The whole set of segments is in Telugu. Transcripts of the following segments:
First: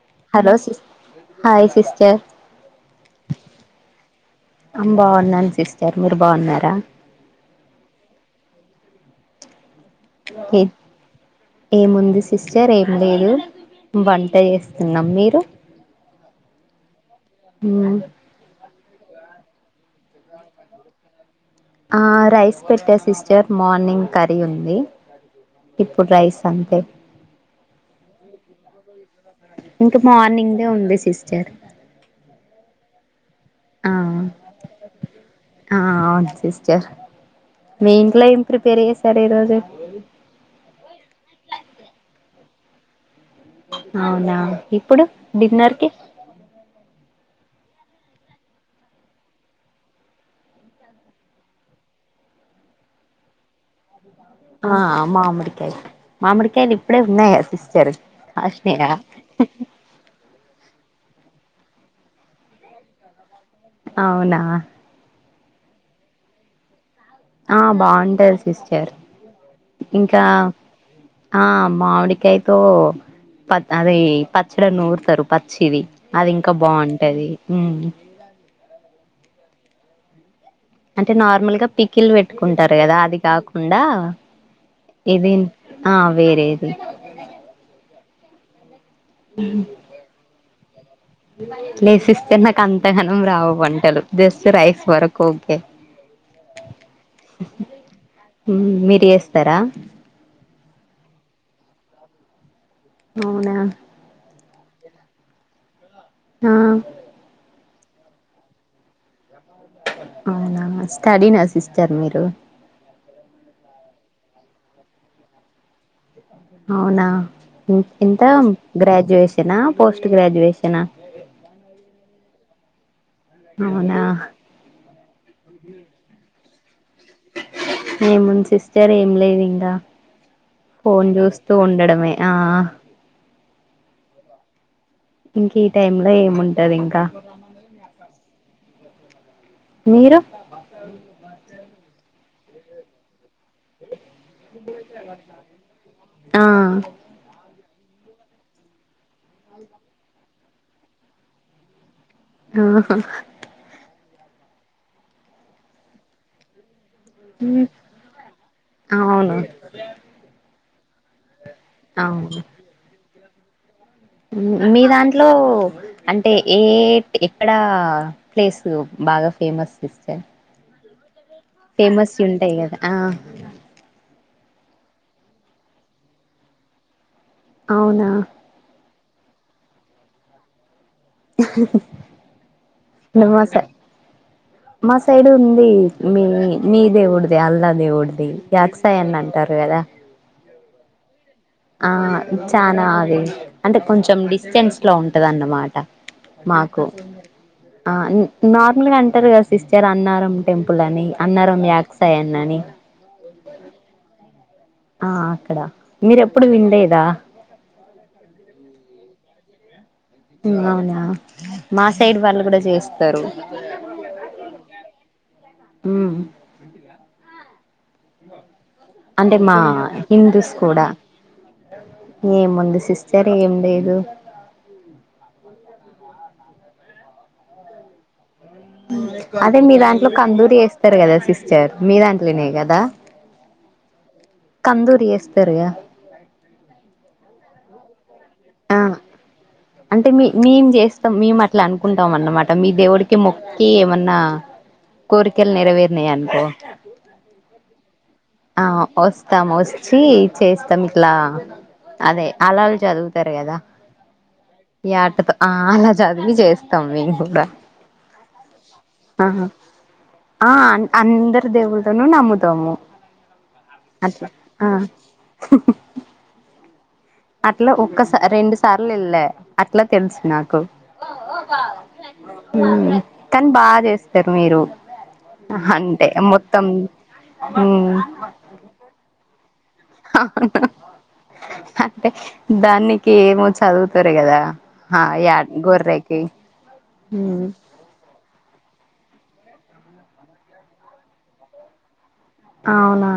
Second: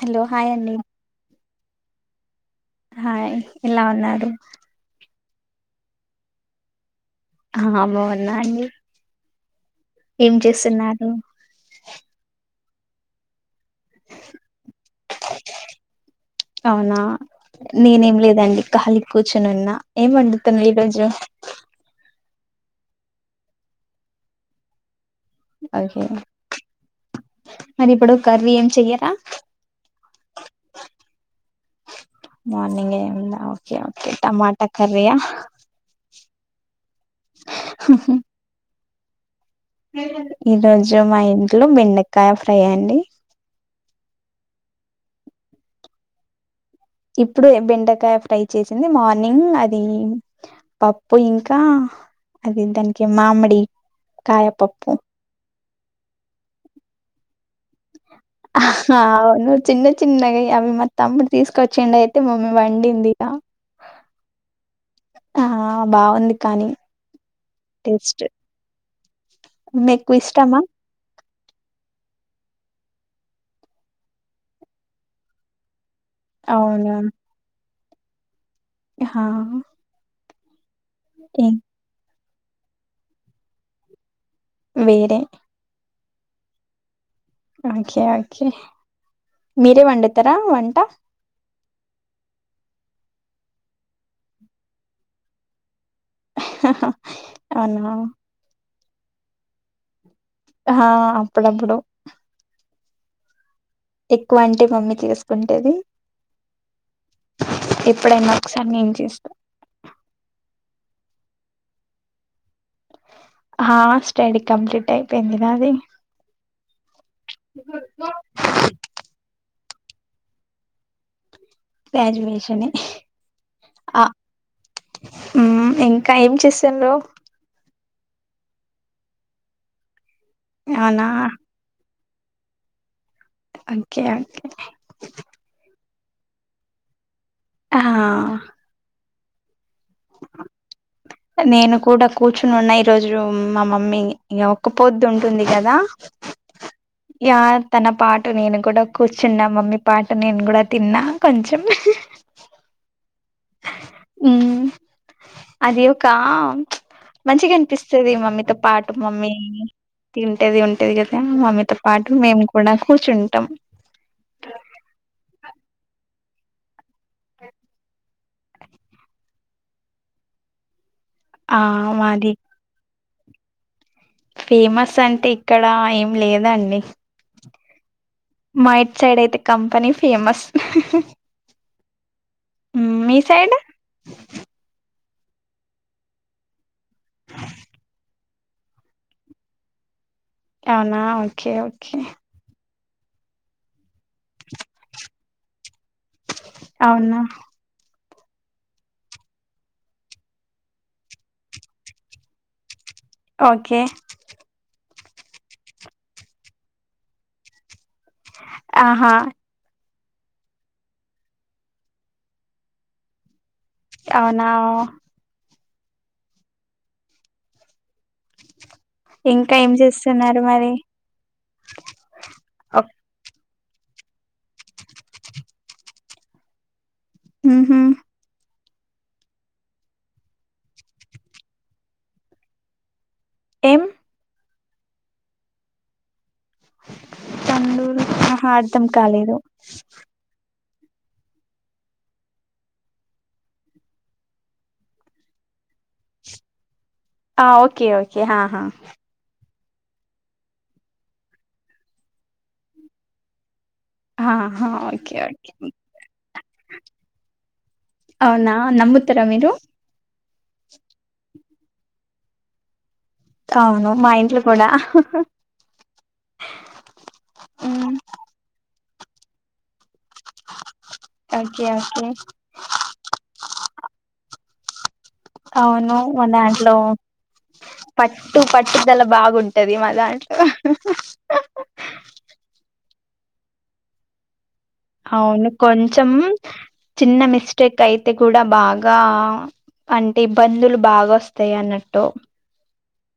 హలో హాయ్ అండి హాయ్ సిస్టర్ హాయ్ ఎలా ఉన్నారు న్నాన్ సిస్టర్ మీరు బాగున్నారా ఆహాహా బావున్నాండి ఎ ఏముంది సిస్ స్టర్ ఏం లేదు వంట చేస్తున్నాం మీరు అవునా ఉమ్ కూచునున్న ఏం వండుతున్నవు ఈ రోజు ఆ రైస్ పెట్టా సిస్టర్ మార్నింగ్ కర్రీ ఉంది. ఓకే ఇప్పుడు రైస్ అంతే మరి ఇప్పుడు కర్రీ ఏం చెయ్యరా ఇంక మార్నింగ్దే ఉంది సిస్టర్. మార్నింగ్ ఏం ఉందా ఓకే ఆ ఓకే టమాటా కర్రి యా ఆ అవును సిస్టర్ మి ఇంట్లో ఎం ప్రిపేర్ చేస్ సరు ఈరోజు ఈరోజు మా ఇం ట్లో బెండకాయ ఫ్రై అండి. అవునా ఇప్పుడు డిన్నర్ కి ఇప్పుడు బెండకాయ ఫ్రై చేసింది. మార్నింగ్ అది పప్పు ఇంకా అది దానికి మామిడి కాయ ఆ పప్పు మామిడికాయ మామిడికాయలు ఇప్పుడే ఉన్నాయ అవును చిన్న చిన్నగా అవి మా తమ్ముడు తీసుకొచ్చిండు అయితే మమ్మీ వండింది ఇక అవునా ఆ బావుంది కానీ ఆ టేస్ట్ బావుంటది సిస్టర్ మీకు ఇంకా ఇష్టమా ఆ మామిడికాయతో ప అది పచ్చడ నూరుతారు పచ్చిది అది ఇంకా బావుంటది ఉమ్ హా అంటే నార్మల్ గా పీకిలు పెట్ కుంటారు కదా అది కాకుండా వేరే ఇది ఆ వేరేది ఓకే ఓకే మీరే వండుతారా వం ట్ట లేదు సిస్టర్ నాకు అంతగనం రావు వంటలు జస్ట్ రైస్ వరకు ఓకే అవునా మీరు ఏస్తారా హా అప్పుడప్పుడు అవునా ఎక్కువ అంటే మమ్మీ చేసుకుంటది ఆ ఎప్పుడైనా ఒక్కసారి నేను చేస్తా అవునా స్టడీ నా సిస్టర్ మీరు ఆ స్టడీ కంప్లీట్ అయిపోయింది నాది అవునా ఇంత గ్రాజ్యుయేషనా పోస్ట్ గ్రాజుయషన్ గ్రాజువేషన్ అవునా ఆ ఇంకా ఏం చేస్త సెలో ఏముంది సిస్టర్ ఏం లేదు ఇంకా అవునా ఫోన్ చూస్తూ ఉండడమే ఆ కే అకే టైం లో ఏముంటది ఇంకా ఆ మీరు నేను కూడా కూర్చొని ఉన్నాయి ఈ రోజు మా మమ్మీని ఇక ఒక్క పొద్దు ఉంటుంది కదా ఆ తన పాట నేను కూడా కూర్చున్నా మమ్మీ పాట నేను కూడా తిన్నా కొంచెం ఆహా ఉ అది ఒకకా మంచిగా అనిపిస్తది మమ్మీతో పాటు మమ్మీ అవును తింటేదిింటే ది కదతే మమ తో పాటు అవును మేము కూడా కూర్చుం అట్టం మీ దాంట్లో అంటే ఏ ఎక్కడా ప్లేస్ బాగా ఫేమస్ సిస్టర్ ఆ ఫేమస్ మాది చయుంట ఇగదా ఆ ఫేమస్ అంటే ఇక్కడ ఏం లేదండి అవునా మైట్ సైడ్ అయితే కంపెనీ ఫేమస్ మీ మాస సైడ్ మాస సైడ్ ఉంది మీ మీ దేవుడిదే అల్లా దేవుడిది యాక్సాయని అంటారు కదా అవునా వు ఆ చా అది అంటే కొంచెం డిస్టెన్స్ లో ఉంటది అన్నమాట మాకు అవునా ఆ నార్మల్గా అంటారు కదా సిస్టర్ అన్నారం టెంపుల్ అని అన్నారం యాక్సాయన్ అని ఓకే ఆ అక్కడ మీరు ఎప్పుడు వినలేదా ఆహా అవునా మా సైడ్ వాళ్ళు కూడా చేస్తారు అవునా హ్మ్ అంటే ఇంకా మా ఏం చేస్తున్నారు హిందూస్ మరి కూడా లేదు ఊహూ అదే మీ దాంట్లో కందూరి వేస్తారు కదా సిస్టర్ మీ దాంట్లోనే కదా ఏం తందూరి వేస్తారుగా [unintelligible] మా ఆ అర్ధం కాలేదు స్తం మేము అట్లా అనుకుంటాం అన్నమాట మీ దేవుడికి మొక్కి ఏమన్నా కోరికలు నెరవేరినాయి అనుకో ఆ ఓకే ఓ ఆ వస్తాం వస్తా వచ్చి చేస్తాం ఇట్లా అదే అలాళ్ళు చదువుతారు కదా ఆహా ఈ ఓకే ఆటతో ఓకే అలా చదివి చేస్తాం మేము కూడా అవునా నమ్ముతారా మీరు దేవుళ్ళను నమ్ముతాము అవును మా అట్లా ఇంట్లో కూడా ఆ అట్లా మ్, ఒక్కస రెండు సార్ అట్లా తెలుసు నాకు ఓకే ఓకే కానీ బాగా చేస్తారు మీరు అవును అంటే మొత్తం మదాంట్లో పట్టు పట్టుదల బాగుం అవును అంటే దాన్ని కి ఏమో చదువుతారు కదా ఆ యా అవును కొంచెం గొర్రెకి చిన్న ఉమ్ మిస్టేక్ అయితే కూడా బాగా అంటే ఇబ్బందులు బాగా వస్తాయి అన్నట్టు అవునా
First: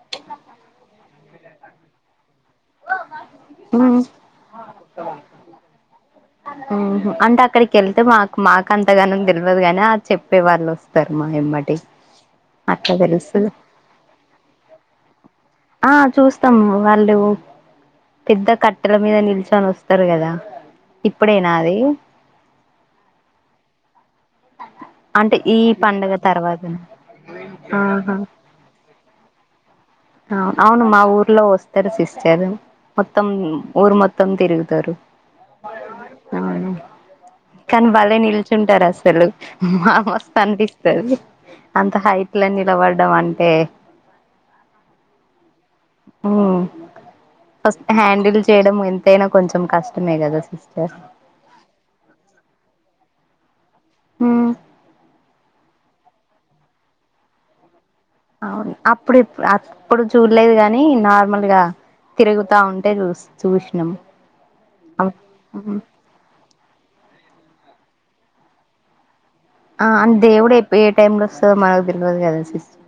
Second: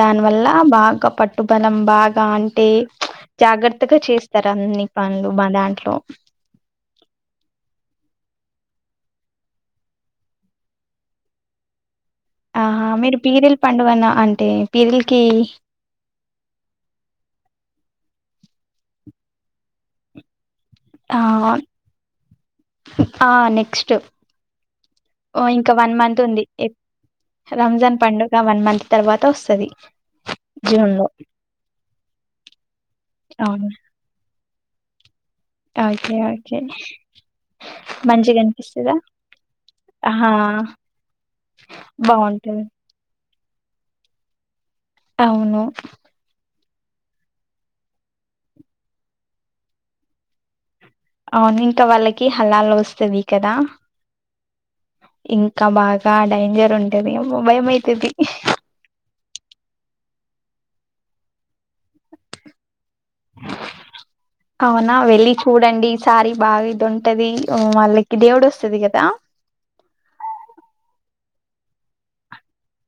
దానివల్ల బాగా పట్టుబలం బాగా అంటే జాగ్రత్తగా మ్మ్ చేస్తారు అన్ని పనులు మా దాంట్లో మాక అంతగాన తెలియదు కాగాని అ చెప్పే వాళ్ళు వస్తారు మా ఇమ్మటి ఆహా మీరు పీరిల్ పండుగన్న అంటే పీరిల్కి ఆ చూస్తాము వాళ్ళు పెద్ద కట్టెల మీద నిల్చొని వస్తారు కదా ఆ ఇప్పుడేనా అది ఆ నెక్స్ట్ అంటే ఓ ఈ ఇంకా వన్ పండుగ మంత్ ఉంది తర్వాతనా రంజాన్ పండుగ వన్ మంత్ తర్వాత వస్తది ఆ అవును జూన్ మా లో ఊర్లో వస్తారు సిస్టర్ మొత్తం అవును ఊరు మొత్తం తిరుగు తారు ఓకే ఆ ఓకే కానీ భలే మంచిగా నిల్చుంటారు అనిపిస్తదా అసలు మా ఆహా మస్తు అనిపిస్తుంది అంత హైట్ లో బాగుంటది నిలబడడం అంటే తే అవును ఫస్ట్ హ్యాండిల్ చేయడం ఎంతైనా కొంచెం కష్టమే కదా సిస్టర్ అవును ఇంకా వాళ్ళకి హలాలు వస్తది కదా ఉమ్ ఇంకాబాద్ ఇంకా డేంజర్ ఉంటేది అమ్మో భయం అయి అవును అప్పుడ ఇప్పుడు అప్ ప్పుడు చూడలేదు గాని నార్మల్ గా తిరుగుతా ఉంట అవునా వెళ్లి చూడండి ఈ సారి బాగా ఇది ఉంటది మళ్ళకి దేవుడు వస్తది కదా ఆ అ దేవుడుే ఏ టైం లో సో మనకు తెలవదు కదా సిస్టర్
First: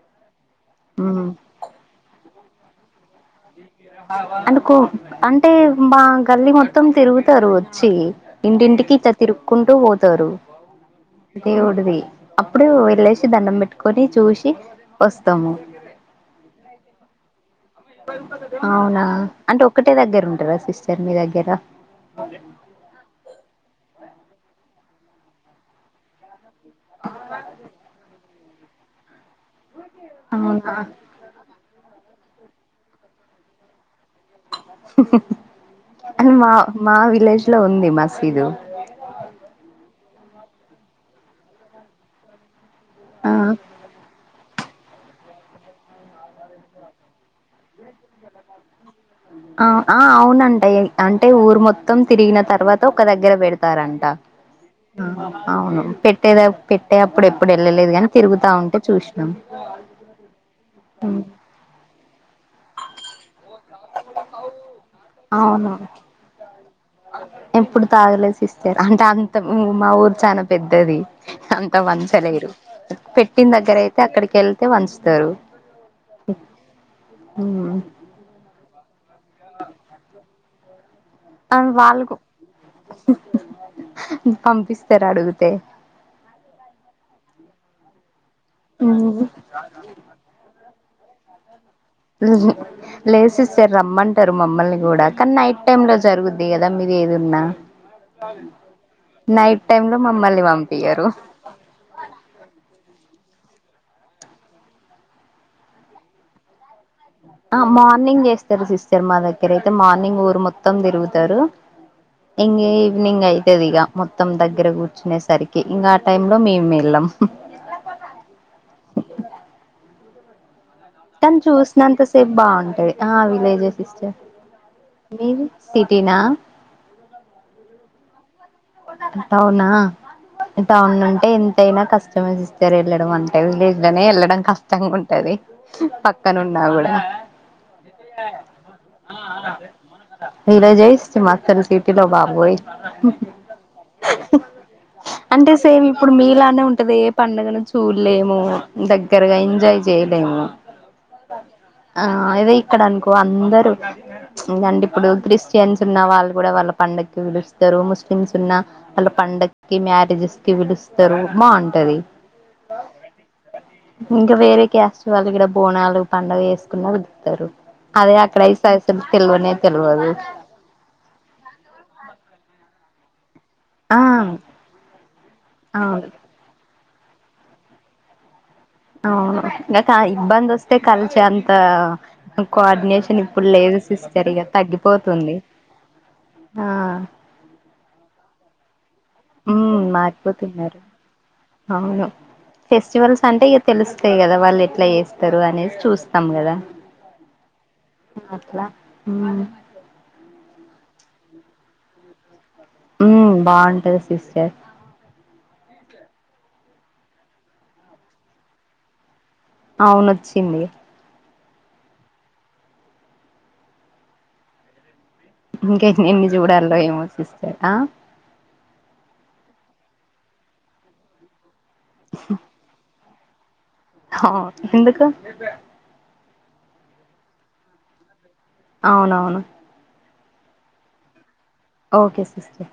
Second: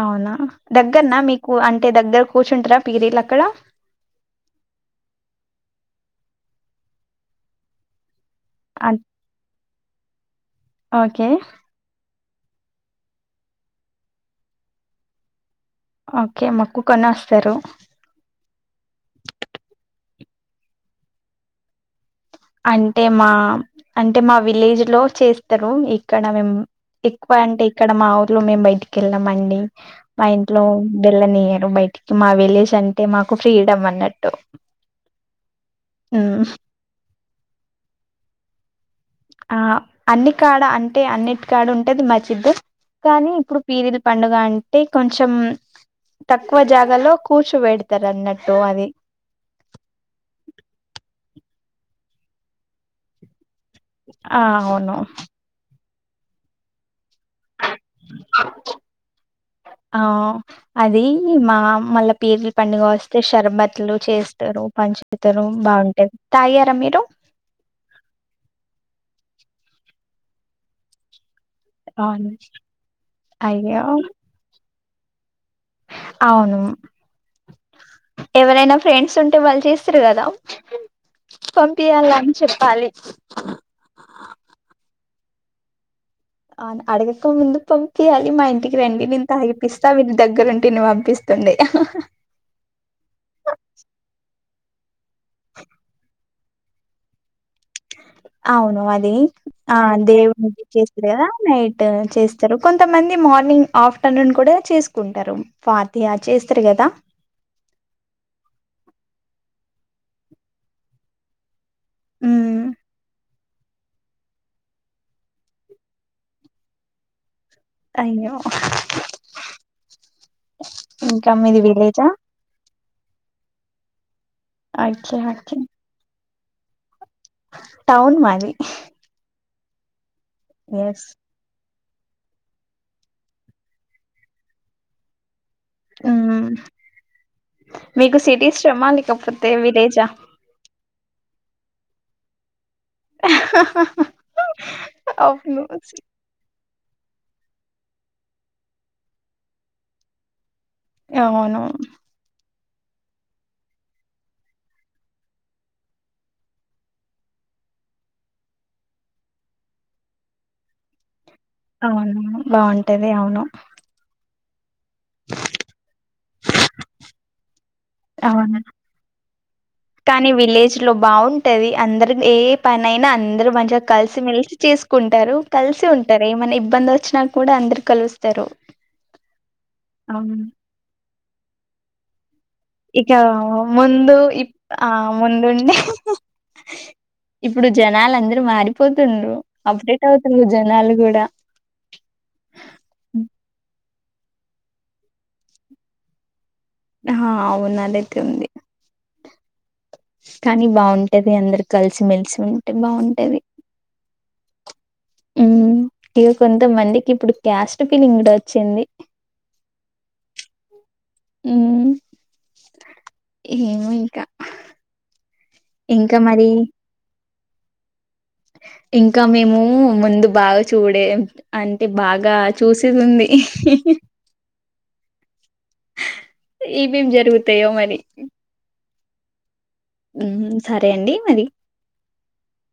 అవునా దగ్గరనా ఉమ్ మీకు అంటే దగ్గర కూర్చుంటారా పీరీలు అక్కడ అంటే కో అంటే మా గల్లి మొత్తం తిరుగుతారు వచ్చి ఇంటింటికి అన్- ఇటా తిరుక్కుంటూ పో తరు ఓకే దేవుడుది అప్పుడు వెళ్ళేసి దండం పెట్టుకొని చూసి వస్తాము ఓకే మక్కు కను వస్తారు అవునా అంటే ఒక్కటే దగ్గర ఉంటారా సిస్టర్ మీ దగ్గర అంటే మా అంటే మా విలేజ్ లో చేస్తారు ఇక్కడ మేము ఎక్కువ అంటే ఇక్కడ మావ లో మేం బయటికి వెళ్ళామండి మా ఇంట్లో అవునా బేళ్ళ నియరు బయటికి మా విలేజ్ అంటే మాకు ఫ్రీడమ్ అన్నట్టు ఉమ్ మా మా విలేజ్ ఇట్లో ఉంది మసీదు ఆ అన్ని కాడ అంటే అన్నిటి కాడ ఉంటుది మాచిద్దు కానీ ఆ ఇప్పుడు పీరిల్ పండుగ అంటే కొంచెం తక్కువ జాగలో కూర్చోబెడతారు అన్నట్టు అది ఆ ఆ అవునంటా అంటే ఊరు మొత్తం తిరిగిన తర్వాత ఒక దగ్గర పెడ తారంట ఆ అవును అవును పెట్టేద పెట్టే అప్పుడు ఎప్పుడు వెళ్ళలేదు కాని తిరుగుతా ఉంటే చూసినాం ఆ అది మా మళ్ళా పేర్ల పండుగ వస్తే షార్బత్ లు చేస్తారు పంచుతారు అవును బాగుంటాయి తా ఎప్పుడు తాగలే సిస్టర్ అంటే అంత మా ఊరు చానా పెద్దది అంత అవును వంచలేరు పెట్టిన దగ్గర అయ్యో అయితే అక్కడికి వెళతే వాల్ ఇస్ తరు అవును ఎవరైనా ఫ్రెండ్స్ ఉంటే వాళ్ళు చేస్తారు కదా అ పంపియాల వాళ్ళకు అని చెప్పాలి పంపిస్తారు అడుగు తే ఆను అడగక్క ముందు పంపియాల మా ఇంటికి రండి వింత హైప్పిస్తా విళ్ళ దగ్గర ఉండి వటిని పంపిస్తుంది లేదు సిస్టర్ రమ్మంటరు మమ్మల్ని కూడా కానీ నైట్ టైమ్ లో జరుగుద్ది కదా మీది ఏదున్న అవును అది ఆ టైమ్ లో మమ్మల్ని దేవుని చేస్తరు పంపియ్యరు కదా నైట్ చేస్తరు కొంతమం ది అతే మార్నింగ్ ఆఫ్టర్నూన్ కూడా చేసుకుంటారు ఫాతియా చేస్తారు కదా ఆ మార్నింగ్ చేస్తారు సిస్టర్ మా దగ్గరైతే మార్నింగ్ ఊరు మొత్తం తిరుగుతారు ఉమ్ ఇంగా ఈవినింగ్ అయి త్యదిగా మొత్తం దగ్గర కూర్చునే సరికి ఇంకా ఆ టైమ్ లో మేమెళ్ళాం అయ్యో ఇంకా తను మీది చూసినంత విలేజా సేపు బాగుంటాది ఆ విలేజెస్ తీసిస్టర్ ఓకే మిది ఓకే సిటీనా టౌన్ మాది అవునా టౌన్ ఎస్ ఉంటే ఎ ఐనా కష్టమే సిస్టర్ వెళ్ళడం అంటే విలేజులోనే వెళ్ళడం కష్టంగుంటది మ్మ్ మీకు సిటీ ఇష్టమా లేకపోతే విలేజా. తను సిటీలో బాబోయ్ ఉహ్ అంటే అవును సేమ్ ఇప్పుడు మీలానే ఉంటది ఏ పండగ నుంచ్ చూల్లేము దగ్గరగా ఎంజాయ్ చేయలేము అవును ఆ ఇది ఇక్కడ అనుకో అందరు ప్చ్ ఏందంటే ఇప్పుడు క్రిస్టియన్స్ ఉన్న వాళ్ళు కూడా వాళ్ళ పండక్కి పిలుస్తారు ముస్లిమ్స్. ఉన్నా వాళ్ళ పండక్కి మ్యారేజెస్ కి పిలుస్తారు బాగుంటది అవును బాగుంటది అవును ఇంకా వేరే క్యాస్ట్ వాళ్ళు కూడా బోనాలు పండగ చేసుకున్నా పిలుత్తారు అవును కానీ విలేజ్ లో బాగుంటది అందరు ఏ పనైనా అందురు మంచిగా ఆ కలిసి మెలిసి చేసుకుంటారు కలిసి అవును ఉంటారు ఏమైనా ఇబ్బంది వ వచ్చినా కూడా అందురు కలుస్తరు అవును ఇకా ఇబ్బందొస్తే కల్ చెంత ఇక ముందు ఇక ఇప్ ఆ తగ్గిపోతుంది ముందుండి ఆ ఇప్పుడు జనాలు అందరూ మారిపో హ్మ్ మారిపోతున్నారు కూడా అవును ఫెస్టివల్స్ అంటే ఇక తెలుస్ అంతే కదా వాళ్ళు ఎట్లా చేస్తారు అనేది చూస్తాం కదా ఆ అవునదయితే ఉంది హ్మ్ కానీ బావుంటది అందరు కలిసిమెలిసి ఉ హ్మ్ బావుంటది సిస్టర్ హ్మ్ ఇక కొంతమందికి ఇప్పుడు క్యాస్ట్ ఫిలింగ్ కూడా వచ్చింది అవును వచ్చింది ఉ ఏమో ఇంకా ఇంక ఇంకా ఎన్ని మరి చూడాలో ఏమో సిస్ ఆ ఇంకా మేము ముందు బాగా చూడే అంటే బాగా చూసేది ఉంది క ఏమేమి జరుగుతాయో మరి అవునవును ఊహూ సరే అండి మరి ఓకే సిస్టర్